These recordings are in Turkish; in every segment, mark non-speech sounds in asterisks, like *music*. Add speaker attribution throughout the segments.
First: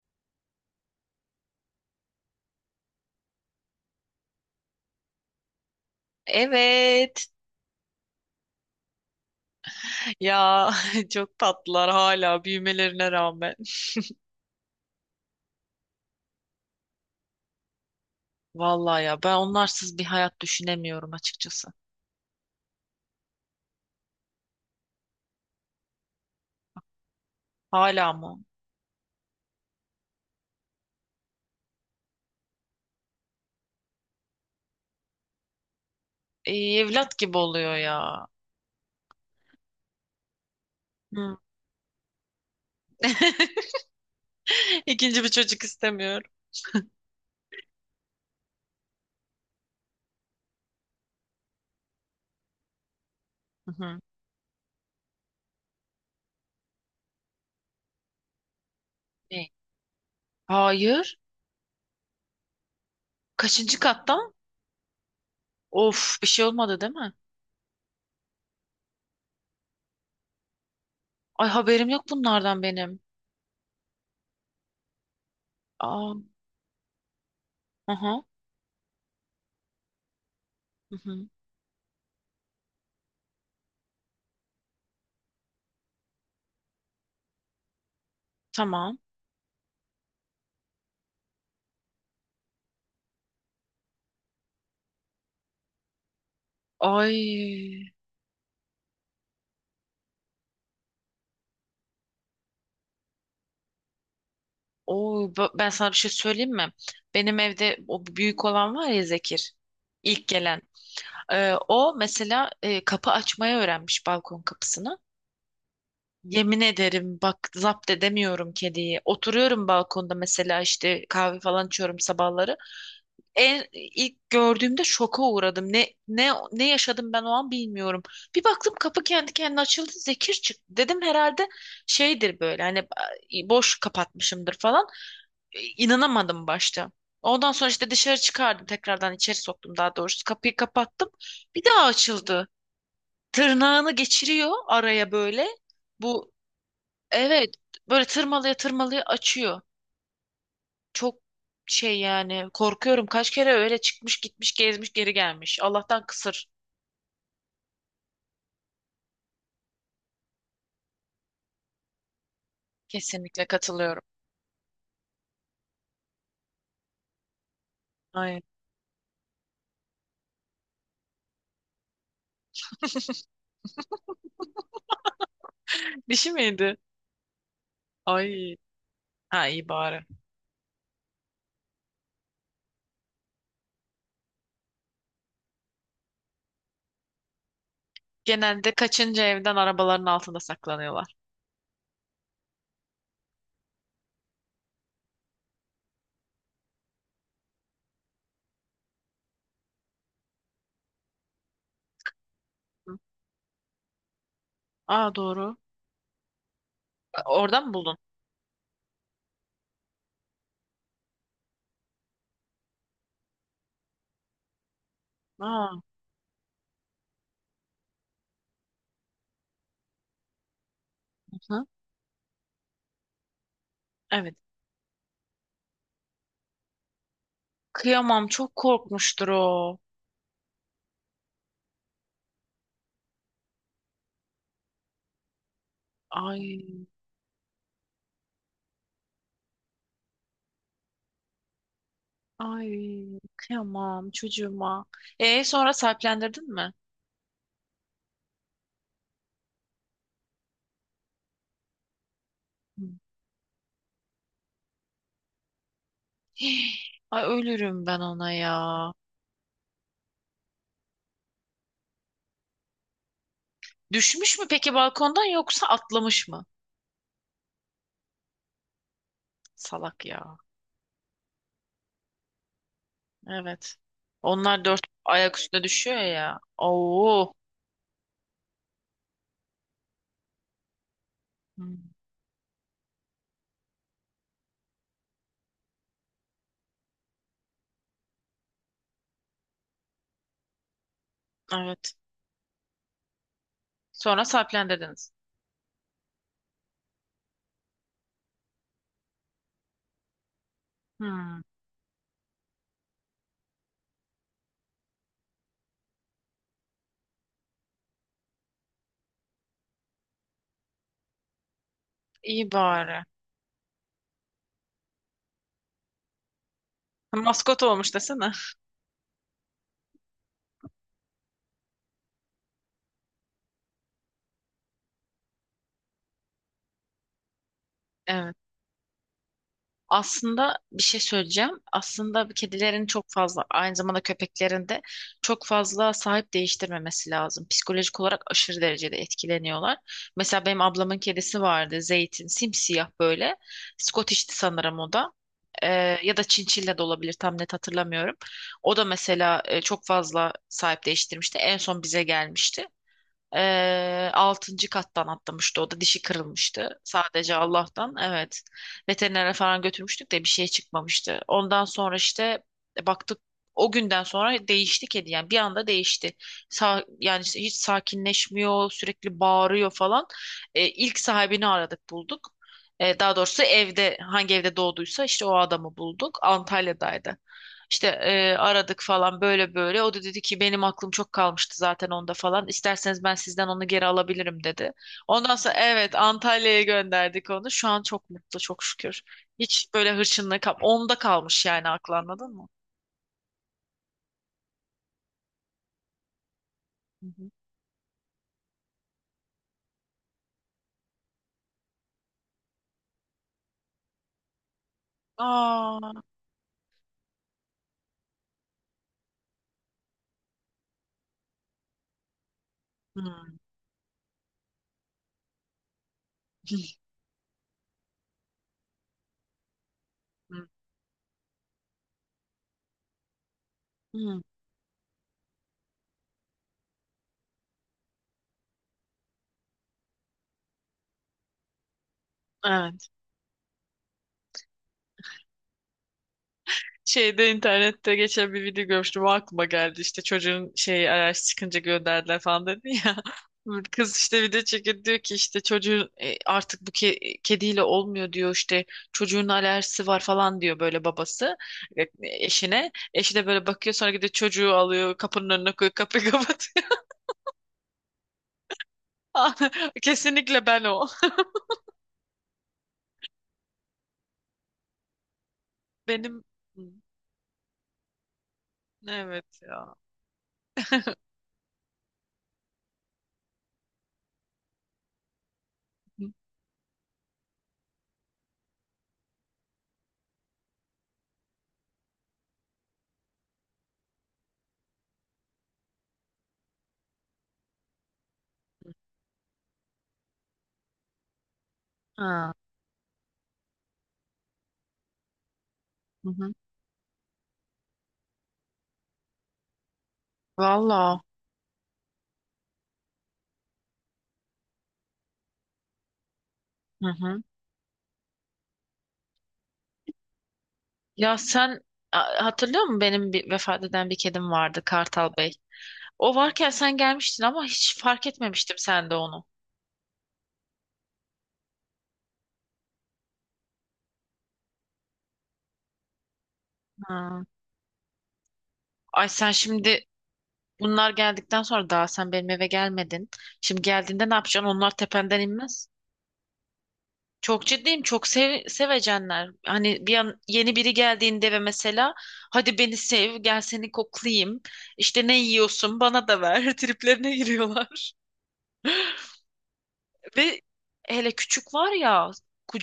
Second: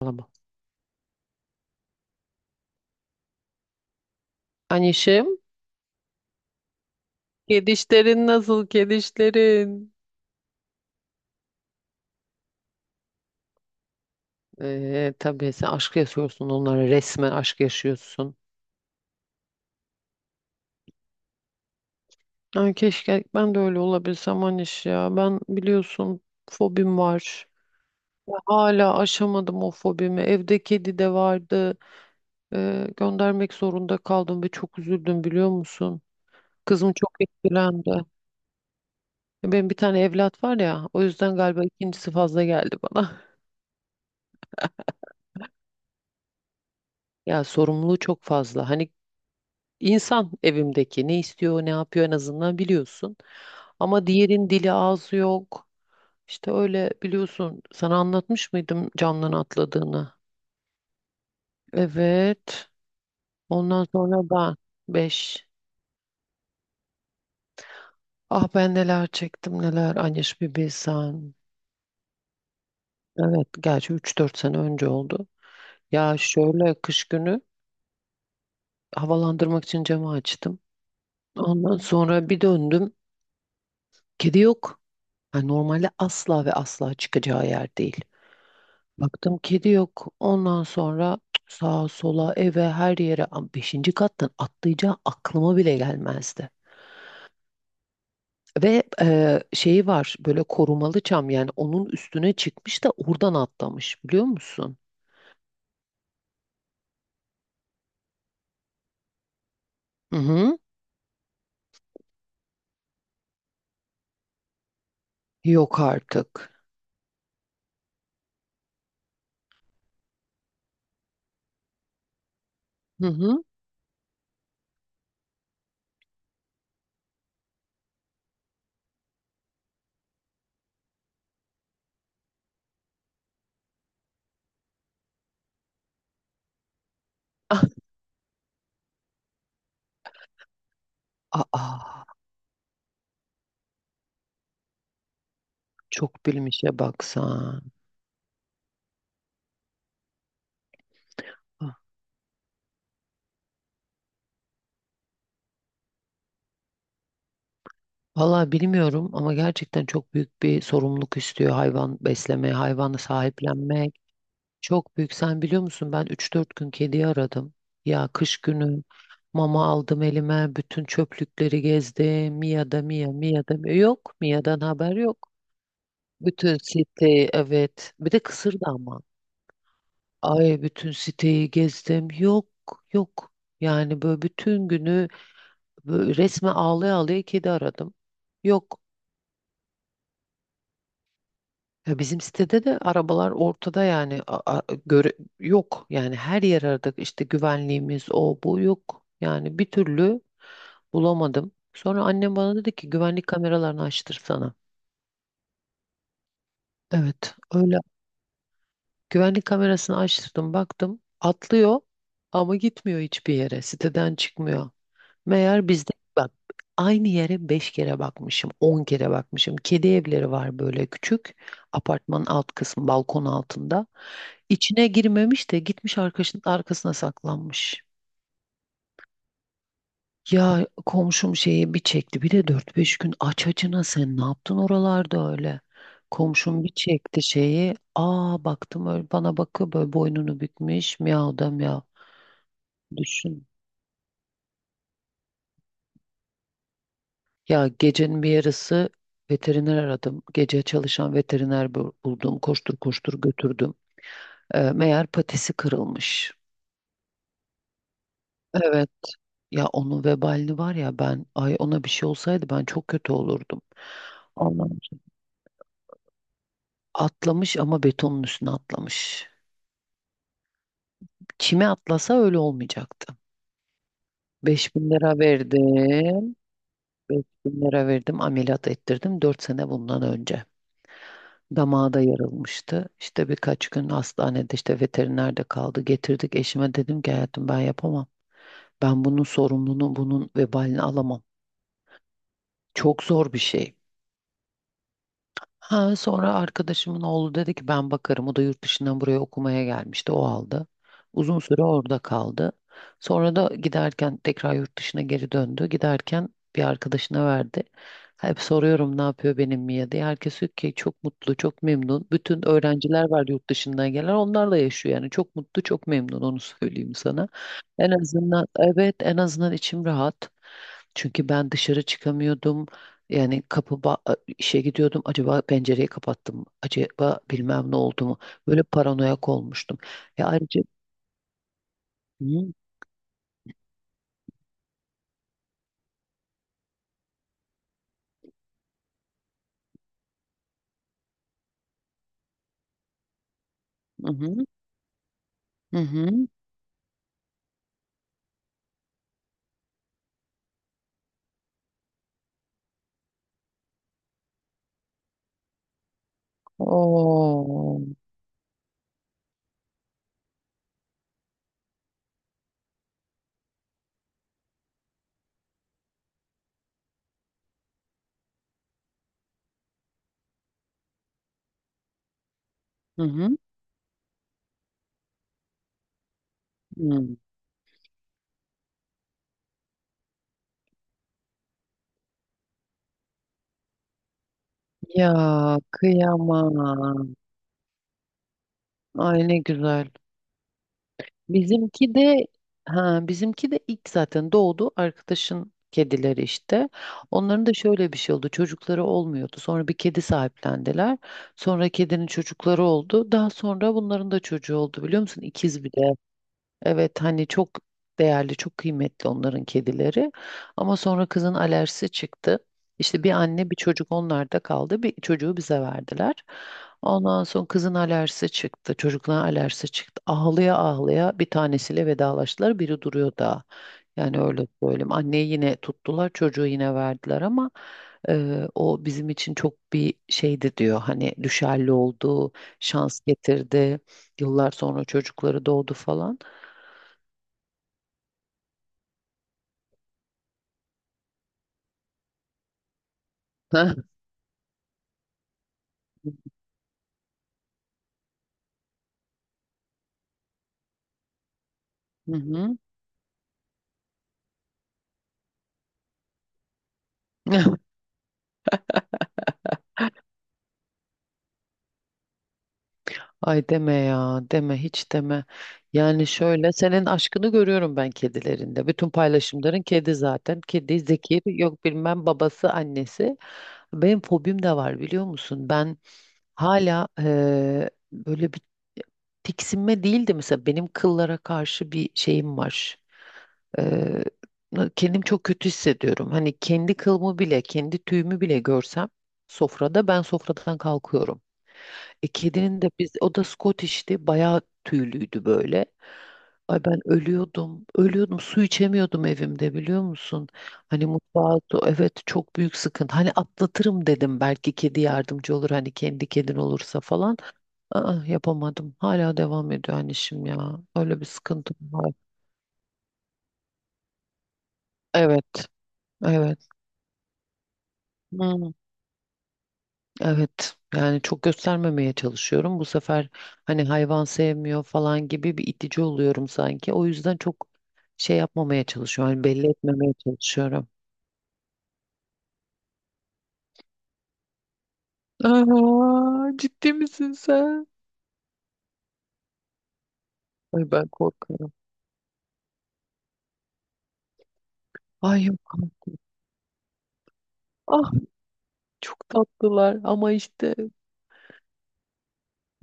Speaker 1: Saçmalama. Anişim,
Speaker 2: Evet.
Speaker 1: kedişlerin nasıl kedişlerin?
Speaker 2: Ya *laughs* çok tatlılar hala büyümelerine rağmen. *laughs*
Speaker 1: Tabii sen aşk yaşıyorsun onlara, resmen aşk yaşıyorsun.
Speaker 2: Vallahi ya ben onlarsız bir hayat düşünemiyorum açıkçası.
Speaker 1: Ay keşke ben de öyle olabilsem Aniş ya. Ben biliyorsun, fobim var.
Speaker 2: Hala mı?
Speaker 1: Hala aşamadım o fobimi. Evde kedi de vardı. Göndermek zorunda kaldım ve çok üzüldüm, biliyor musun? Kızım çok
Speaker 2: Evlat gibi oluyor
Speaker 1: etkilendi.
Speaker 2: ya.
Speaker 1: Benim bir tane evlat var ya, o yüzden
Speaker 2: Hı.
Speaker 1: galiba ikincisi fazla geldi bana. *laughs*
Speaker 2: *laughs* İkinci bir çocuk istemiyorum.
Speaker 1: Ya, sorumluluğu çok fazla. Hani İnsan evimdeki ne istiyor, ne yapıyor, en azından biliyorsun.
Speaker 2: Hı hı.
Speaker 1: Ama diğerin dili ağzı yok. İşte öyle, biliyorsun. Sana anlatmış mıydım camdan
Speaker 2: Ne?
Speaker 1: atladığını?
Speaker 2: Hayır.
Speaker 1: Evet.
Speaker 2: Kaçıncı
Speaker 1: Ondan
Speaker 2: katta?
Speaker 1: sonra ben 5.
Speaker 2: Of, bir şey olmadı değil mi?
Speaker 1: Ah, ben neler çektim neler. Anyaş, bir bilsen.
Speaker 2: Ay, haberim yok bunlardan benim.
Speaker 1: Evet, gerçi 3-4 sene önce oldu.
Speaker 2: Aa,
Speaker 1: Ya şöyle, kış günü
Speaker 2: aha,
Speaker 1: havalandırmak için camı açtım.
Speaker 2: hı hı.
Speaker 1: Ondan sonra bir döndüm. Kedi yok. Yani normalde asla ve asla çıkacağı yer değil.
Speaker 2: Tamam.
Speaker 1: Baktım kedi yok. Ondan sonra sağa sola eve her yere, beşinci kattan atlayacağı aklıma bile gelmezdi.
Speaker 2: Ay,
Speaker 1: Ve şeyi var, böyle korumalı çam, yani onun üstüne çıkmış da oradan atlamış, biliyor musun?
Speaker 2: oo, ben sana bir şey söyleyeyim mi? Benim evde o büyük olan var ya, Zekir.
Speaker 1: Hı
Speaker 2: İlk
Speaker 1: hı.
Speaker 2: gelen. O mesela, kapı açmayı öğrenmiş, balkon kapısını.
Speaker 1: Yok artık.
Speaker 2: Yemin ederim, bak, zapt edemiyorum kediyi. Oturuyorum balkonda mesela, işte kahve falan içiyorum sabahları.
Speaker 1: Hı hı.
Speaker 2: En ilk gördüğümde şoka uğradım. Ne ne ne yaşadım ben o an bilmiyorum. Bir baktım kapı kendi kendine açıldı. Zekir çıktı. Dedim herhalde şeydir böyle, hani boş kapatmışımdır falan, inanamadım başta. Ondan sonra
Speaker 1: *laughs*
Speaker 2: işte dışarı çıkardım, tekrardan içeri soktum, daha doğrusu kapıyı kapattım.
Speaker 1: Ah,
Speaker 2: Bir daha
Speaker 1: aa,
Speaker 2: açıldı. Tırnağını geçiriyor araya böyle.
Speaker 1: çok
Speaker 2: Bu,
Speaker 1: bilmişe
Speaker 2: evet,
Speaker 1: baksan.
Speaker 2: böyle tırmalaya tırmalaya açıyor. Çok
Speaker 1: Ah.
Speaker 2: şey yani, korkuyorum, kaç kere öyle çıkmış gitmiş gezmiş geri gelmiş. Allah'tan kısır.
Speaker 1: Vallahi bilmiyorum ama gerçekten çok büyük bir sorumluluk istiyor hayvan beslemeye, hayvanı
Speaker 2: Kesinlikle
Speaker 1: sahiplenmek.
Speaker 2: katılıyorum.
Speaker 1: Çok büyük. Sen biliyor musun, ben 3-4 gün kediyi aradım. Ya kış
Speaker 2: Ay.
Speaker 1: günü mama aldım elime. Bütün çöplükleri gezdim. Mia da Mia,
Speaker 2: *laughs*
Speaker 1: Mia da Mia. Yok. Mia'dan haber yok.
Speaker 2: Dişi
Speaker 1: Bütün
Speaker 2: miydi?
Speaker 1: siteyi, evet. Bir de
Speaker 2: Ay.
Speaker 1: kısırdı ama.
Speaker 2: Ha, iyi bari.
Speaker 1: Ay bütün siteyi gezdim. Yok, yok. Yani böyle bütün günü böyle resme ağlaya ağlaya kedi aradım.
Speaker 2: Genelde
Speaker 1: Yok.
Speaker 2: kaçınca evden arabaların altında saklanıyorlar.
Speaker 1: Ya bizim sitede de arabalar ortada yani, göre yok, yani her yer aradık, işte güvenliğimiz o bu, yok yani bir türlü bulamadım. Sonra annem bana dedi ki
Speaker 2: Hı.
Speaker 1: güvenlik kameralarını açtırsana.
Speaker 2: Aa, doğru.
Speaker 1: Evet
Speaker 2: Oradan mı
Speaker 1: öyle,
Speaker 2: buldun?
Speaker 1: güvenlik kamerasını açtırdım, baktım atlıyor ama gitmiyor hiçbir yere, siteden çıkmıyor. Meğer
Speaker 2: Aa.
Speaker 1: bizde bak, aynı yere 5 kere bakmışım, 10 kere bakmışım, kedi evleri var böyle küçük,
Speaker 2: Hı?
Speaker 1: apartmanın alt kısmı balkon altında.
Speaker 2: Evet.
Speaker 1: İçine girmemiş de gitmiş arkadaşının arkasına saklanmış.
Speaker 2: Kıyamam. Çok korkmuştur o.
Speaker 1: Ya komşum şeyi bir çekti. Bir de 4-5 gün aç açına sen ne yaptın oralarda öyle? Komşum bir
Speaker 2: Ay,
Speaker 1: çekti şeyi. Aa, baktım öyle bana bakıyor böyle, boynunu bükmüş. Miyav da miyav.
Speaker 2: ay,
Speaker 1: Düşün.
Speaker 2: kıyamam çocuğuma. E sonra sahiplendirdin mi?
Speaker 1: Ya gecenin bir yarısı veteriner aradım. Gece çalışan veteriner buldum. Koştur
Speaker 2: Hı.
Speaker 1: koştur götürdüm. Meğer patisi kırılmış.
Speaker 2: Hii, ay ölürüm ben ona ya.
Speaker 1: Evet. Ya onun vebalini var ya, ben ay, ona bir şey olsaydı ben çok kötü olurdum.
Speaker 2: Düşmüş mü peki
Speaker 1: Allah'ım.
Speaker 2: balkondan, yoksa atlamış mı?
Speaker 1: Atlamış ama betonun üstüne atlamış.
Speaker 2: Salak ya.
Speaker 1: Kime atlasa öyle olmayacaktı.
Speaker 2: Evet. Onlar
Speaker 1: Beş
Speaker 2: dört
Speaker 1: bin lira
Speaker 2: ayak üstüne düşüyor
Speaker 1: verdim.
Speaker 2: ya.
Speaker 1: beş
Speaker 2: Oo.
Speaker 1: bin lira verdim. Ameliyat ettirdim 4 sene bundan önce.
Speaker 2: Hı.
Speaker 1: Damağı da yarılmıştı. İşte birkaç gün hastanede, işte veterinerde kaldı. Getirdik, eşime dedim ki hayatım ben yapamam. Ben bunun sorumluluğunu, bunun vebalini alamam.
Speaker 2: Evet.
Speaker 1: Çok zor bir şey.
Speaker 2: Sonra sahiplendirdiniz.
Speaker 1: Ha, sonra arkadaşımın oğlu dedi ki ben bakarım. O da yurt dışından buraya okumaya gelmişti. O aldı. Uzun
Speaker 2: Hı.
Speaker 1: süre orada kaldı. Sonra da giderken tekrar yurt dışına geri döndü. Giderken bir arkadaşına verdi. Hep soruyorum ne yapıyor benim Mia diye. Herkes diyor ki çok mutlu, çok memnun. Bütün
Speaker 2: İyi bari.
Speaker 1: öğrenciler var yurt dışından gelen. Onlarla yaşıyor yani. Çok mutlu, çok memnun, onu *laughs* söyleyeyim sana.
Speaker 2: Maskot
Speaker 1: En
Speaker 2: olmuş desene.
Speaker 1: azından, evet en azından içim rahat. Çünkü ben dışarı çıkamıyordum. Yani İşe gidiyordum. Acaba pencereyi kapattım mı? Acaba bilmem ne oldu mu?
Speaker 2: Evet.
Speaker 1: Böyle paranoyak olmuştum. Ve
Speaker 2: Aslında
Speaker 1: ayrıca.
Speaker 2: bir şey söyleyeceğim. Aslında
Speaker 1: Hı
Speaker 2: kedilerin çok fazla, aynı zamanda köpeklerin de çok fazla sahip değiştirmemesi lazım. Psikolojik olarak aşırı derecede etkileniyorlar. Mesela benim ablamın kedisi vardı, Zeytin, simsiyah böyle. Scottish'ti
Speaker 1: hı,
Speaker 2: sanırım o da. Ee,
Speaker 1: hı hı.
Speaker 2: ya da Çinçilla da olabilir, tam net hatırlamıyorum. O da mesela, çok fazla sahip değiştirmişti. En son bize gelmişti. Altıncı kattan atlamıştı o da, dişi kırılmıştı sadece,
Speaker 1: Oo.
Speaker 2: Allah'tan, evet, veterinere falan götürmüştük de bir şey çıkmamıştı. Ondan sonra işte, baktık, o günden sonra değişti kedi, yani bir anda değişti. Sa yani işte hiç sakinleşmiyor, sürekli bağırıyor falan. İlk sahibini aradık, bulduk.
Speaker 1: Hı
Speaker 2: Daha
Speaker 1: hı.
Speaker 2: doğrusu evde, hangi evde doğduysa işte o adamı bulduk,
Speaker 1: Hı.
Speaker 2: Antalya'daydı. İşte aradık falan, böyle böyle. O da dedi ki benim aklım çok kalmıştı zaten onda falan. İsterseniz ben sizden onu geri alabilirim dedi.
Speaker 1: Ya
Speaker 2: Ondan sonra evet, Antalya'ya
Speaker 1: kıyamam.
Speaker 2: gönderdik onu. Şu an çok mutlu, çok şükür.
Speaker 1: Ay ne
Speaker 2: Hiç
Speaker 1: güzel.
Speaker 2: böyle hırçınlığı kal onda kalmış yani,
Speaker 1: Bizimki
Speaker 2: aklı,
Speaker 1: de,
Speaker 2: anladın mı?
Speaker 1: ha, bizimki de ilk zaten doğdu arkadaşın kedileri işte.
Speaker 2: Hı hı.
Speaker 1: Onların da şöyle bir şey oldu. Çocukları olmuyordu. Sonra bir kedi sahiplendiler. Sonra kedinin çocukları oldu. Daha sonra bunların da çocuğu oldu, biliyor musun? İkiz bir de.
Speaker 2: Aa.
Speaker 1: Evet, hani çok değerli, çok kıymetli onların kedileri. Ama sonra kızın alerjisi çıktı. İşte bir
Speaker 2: Hmm.
Speaker 1: anne bir çocuk onlarda kaldı. Bir çocuğu bize verdiler.
Speaker 2: *laughs*
Speaker 1: Ondan sonra kızın alerjisi çıktı. Çocukların alerjisi çıktı.
Speaker 2: Hı.
Speaker 1: Ağlaya ağlaya bir tanesiyle vedalaştılar. Biri duruyor daha. Yani öyle söyleyeyim. Anneyi yine tuttular. Çocuğu yine verdiler ama o bizim için çok bir şeydi diyor. Hani düşerli oldu,
Speaker 2: Evet.
Speaker 1: şans getirdi. Yıllar sonra çocukları doğdu falan.
Speaker 2: Şeyde, internette geçen bir video görmüştüm, o aklıma geldi, işte çocuğun şey, araç çıkınca gönderdiler falan dedi ya. *laughs*
Speaker 1: Heh.
Speaker 2: Kız işte video çekiyor, diyor ki işte çocuğun, artık bu kediyle olmuyor diyor işte, çocuğun alerjisi var falan diyor böyle babası, e,
Speaker 1: Hı hı.
Speaker 2: eşine, eşi de böyle bakıyor, sonra gidiyor çocuğu alıyor, kapının önüne koyuyor, kapıyı *laughs* kapatıyor.
Speaker 1: *laughs*
Speaker 2: *laughs* Kesinlikle ben o,
Speaker 1: Ay deme ya, deme hiç deme. Yani
Speaker 2: benim,
Speaker 1: şöyle senin aşkını görüyorum ben kedilerinde. Bütün
Speaker 2: evet
Speaker 1: paylaşımların
Speaker 2: ya.
Speaker 1: kedi zaten. Kedi zeki, yok bilmem babası, annesi. Benim fobim de var, biliyor musun? Ben
Speaker 2: Hı.
Speaker 1: hala böyle bir tiksinme değildi, mesela benim kıllara karşı bir şeyim var. Eee Kendim çok kötü hissediyorum. Hani kendi kılımı bile, kendi tüyümü bile görsem, sofrada ben sofradan kalkıyorum.
Speaker 2: Ha.
Speaker 1: Kedinin de biz, o da Scottish'ti. Bayağı tüylüydü böyle.
Speaker 2: Hı hı.
Speaker 1: Ay ben ölüyordum. Ölüyordum. Su içemiyordum evimde, biliyor musun? Hani
Speaker 2: Valla.
Speaker 1: mutfağı, evet çok büyük sıkıntı. Hani atlatırım dedim, belki kedi yardımcı olur, hani kendi kedin olursa falan. Aa, yapamadım. Hala devam ediyor hani ya. Öyle bir
Speaker 2: Ya
Speaker 1: sıkıntım
Speaker 2: sen,
Speaker 1: var.
Speaker 2: hatırlıyor musun benim bir vefat eden bir kedim vardı, Kartal Bey.
Speaker 1: Evet.
Speaker 2: O
Speaker 1: Evet.
Speaker 2: varken sen gelmiştin ama hiç fark
Speaker 1: Hmm.
Speaker 2: etmemiştim sen de onu.
Speaker 1: Evet yani çok göstermemeye çalışıyorum. Bu sefer hani hayvan sevmiyor falan gibi bir itici oluyorum sanki. O yüzden
Speaker 2: Ha.
Speaker 1: çok şey yapmamaya
Speaker 2: Ay
Speaker 1: çalışıyorum. Hani
Speaker 2: sen
Speaker 1: belli
Speaker 2: şimdi,
Speaker 1: etmemeye çalışıyorum.
Speaker 2: bunlar geldikten sonra daha sen benim eve gelmedin. Şimdi geldiğinde ne yapacaksın? Onlar tependen inmez.
Speaker 1: Aa, ciddi misin
Speaker 2: Çok
Speaker 1: sen?
Speaker 2: ciddiyim. Çok sev, sevecenler. Hani bir an yeni
Speaker 1: Ay
Speaker 2: biri
Speaker 1: ben
Speaker 2: geldiğinde ve
Speaker 1: korkuyorum.
Speaker 2: mesela, hadi beni sev, gel seni koklayayım. İşte ne
Speaker 1: Ay yok
Speaker 2: yiyorsun,
Speaker 1: artık.
Speaker 2: bana da ver. *laughs* Triplerine giriyorlar.
Speaker 1: Ah, çok tatlılar ama
Speaker 2: Ve
Speaker 1: işte,
Speaker 2: hele küçük var ya,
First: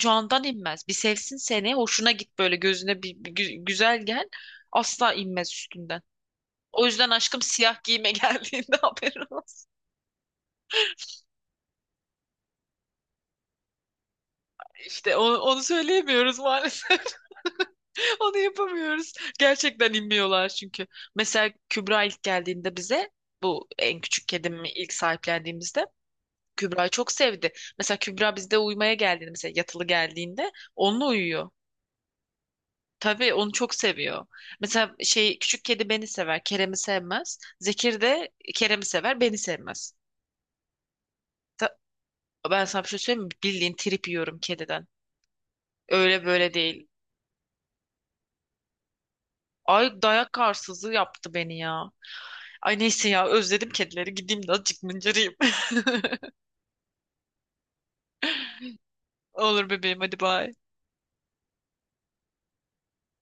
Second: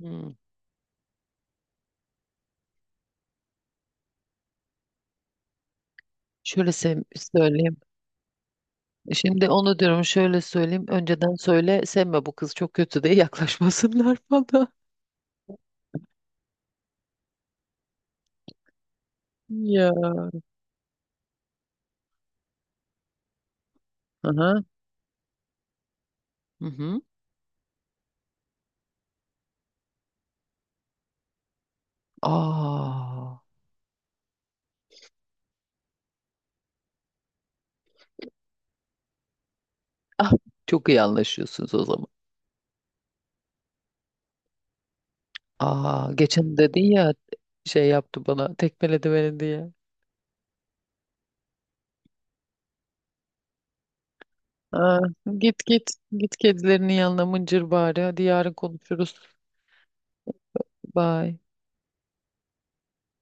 Speaker 1: hmm,
Speaker 2: inmez. Bir sevsin seni, hoşuna git böyle, gözüne bir, bir güzel gel. Asla inmez üstünden.
Speaker 1: şöyle
Speaker 2: O
Speaker 1: sev-
Speaker 2: yüzden aşkım,
Speaker 1: söyleyeyim.
Speaker 2: siyah giyime *laughs* geldiğinde haberin
Speaker 1: Şimdi
Speaker 2: olsun.
Speaker 1: onu diyorum, şöyle söyleyeyim. Önceden söyle sevme, bu kız çok kötü diye *laughs* yaklaşmasınlar bana.
Speaker 2: İşte onu, onu söyleyemiyoruz maalesef. *laughs* Onu yapamıyoruz. Gerçekten
Speaker 1: Ya.
Speaker 2: inmiyorlar çünkü. Mesela Kübra ilk geldiğinde bize, bu en küçük
Speaker 1: Aha.
Speaker 2: kedimi ilk sahiplendiğimizde,
Speaker 1: Hı
Speaker 2: Kübra'yı
Speaker 1: hı.
Speaker 2: çok sevdi. Mesela Kübra bizde uyumaya geldiğinde, mesela yatılı geldiğinde, onunla uyuyor. Tabii
Speaker 1: Aa.
Speaker 2: onu çok seviyor. Mesela şey, küçük kedi beni sever, Kerem'i sevmez. Zekir de Kerem'i sever, beni sevmez.
Speaker 1: Ah, çok iyi anlaşıyorsunuz
Speaker 2: Ta-
Speaker 1: o zaman.
Speaker 2: ben sana bir şey söyleyeyim mi? Bildiğin trip yiyorum kediden.
Speaker 1: Aa,
Speaker 2: Öyle böyle
Speaker 1: geçen dedin
Speaker 2: değil.
Speaker 1: ya şey yaptı bana, tekmeledi beni diye.
Speaker 2: Ay, dayak arsızı yaptı beni ya. Ay neyse ya, özledim kedileri. Gideyim de azıcık
Speaker 1: Aa,
Speaker 2: mıncırayım.
Speaker 1: git git
Speaker 2: *laughs*
Speaker 1: git kedilerinin yanına mıncır bari. Hadi yarın konuşuruz.
Speaker 2: Olur bebeğim, hadi bay.
Speaker 1: Bye.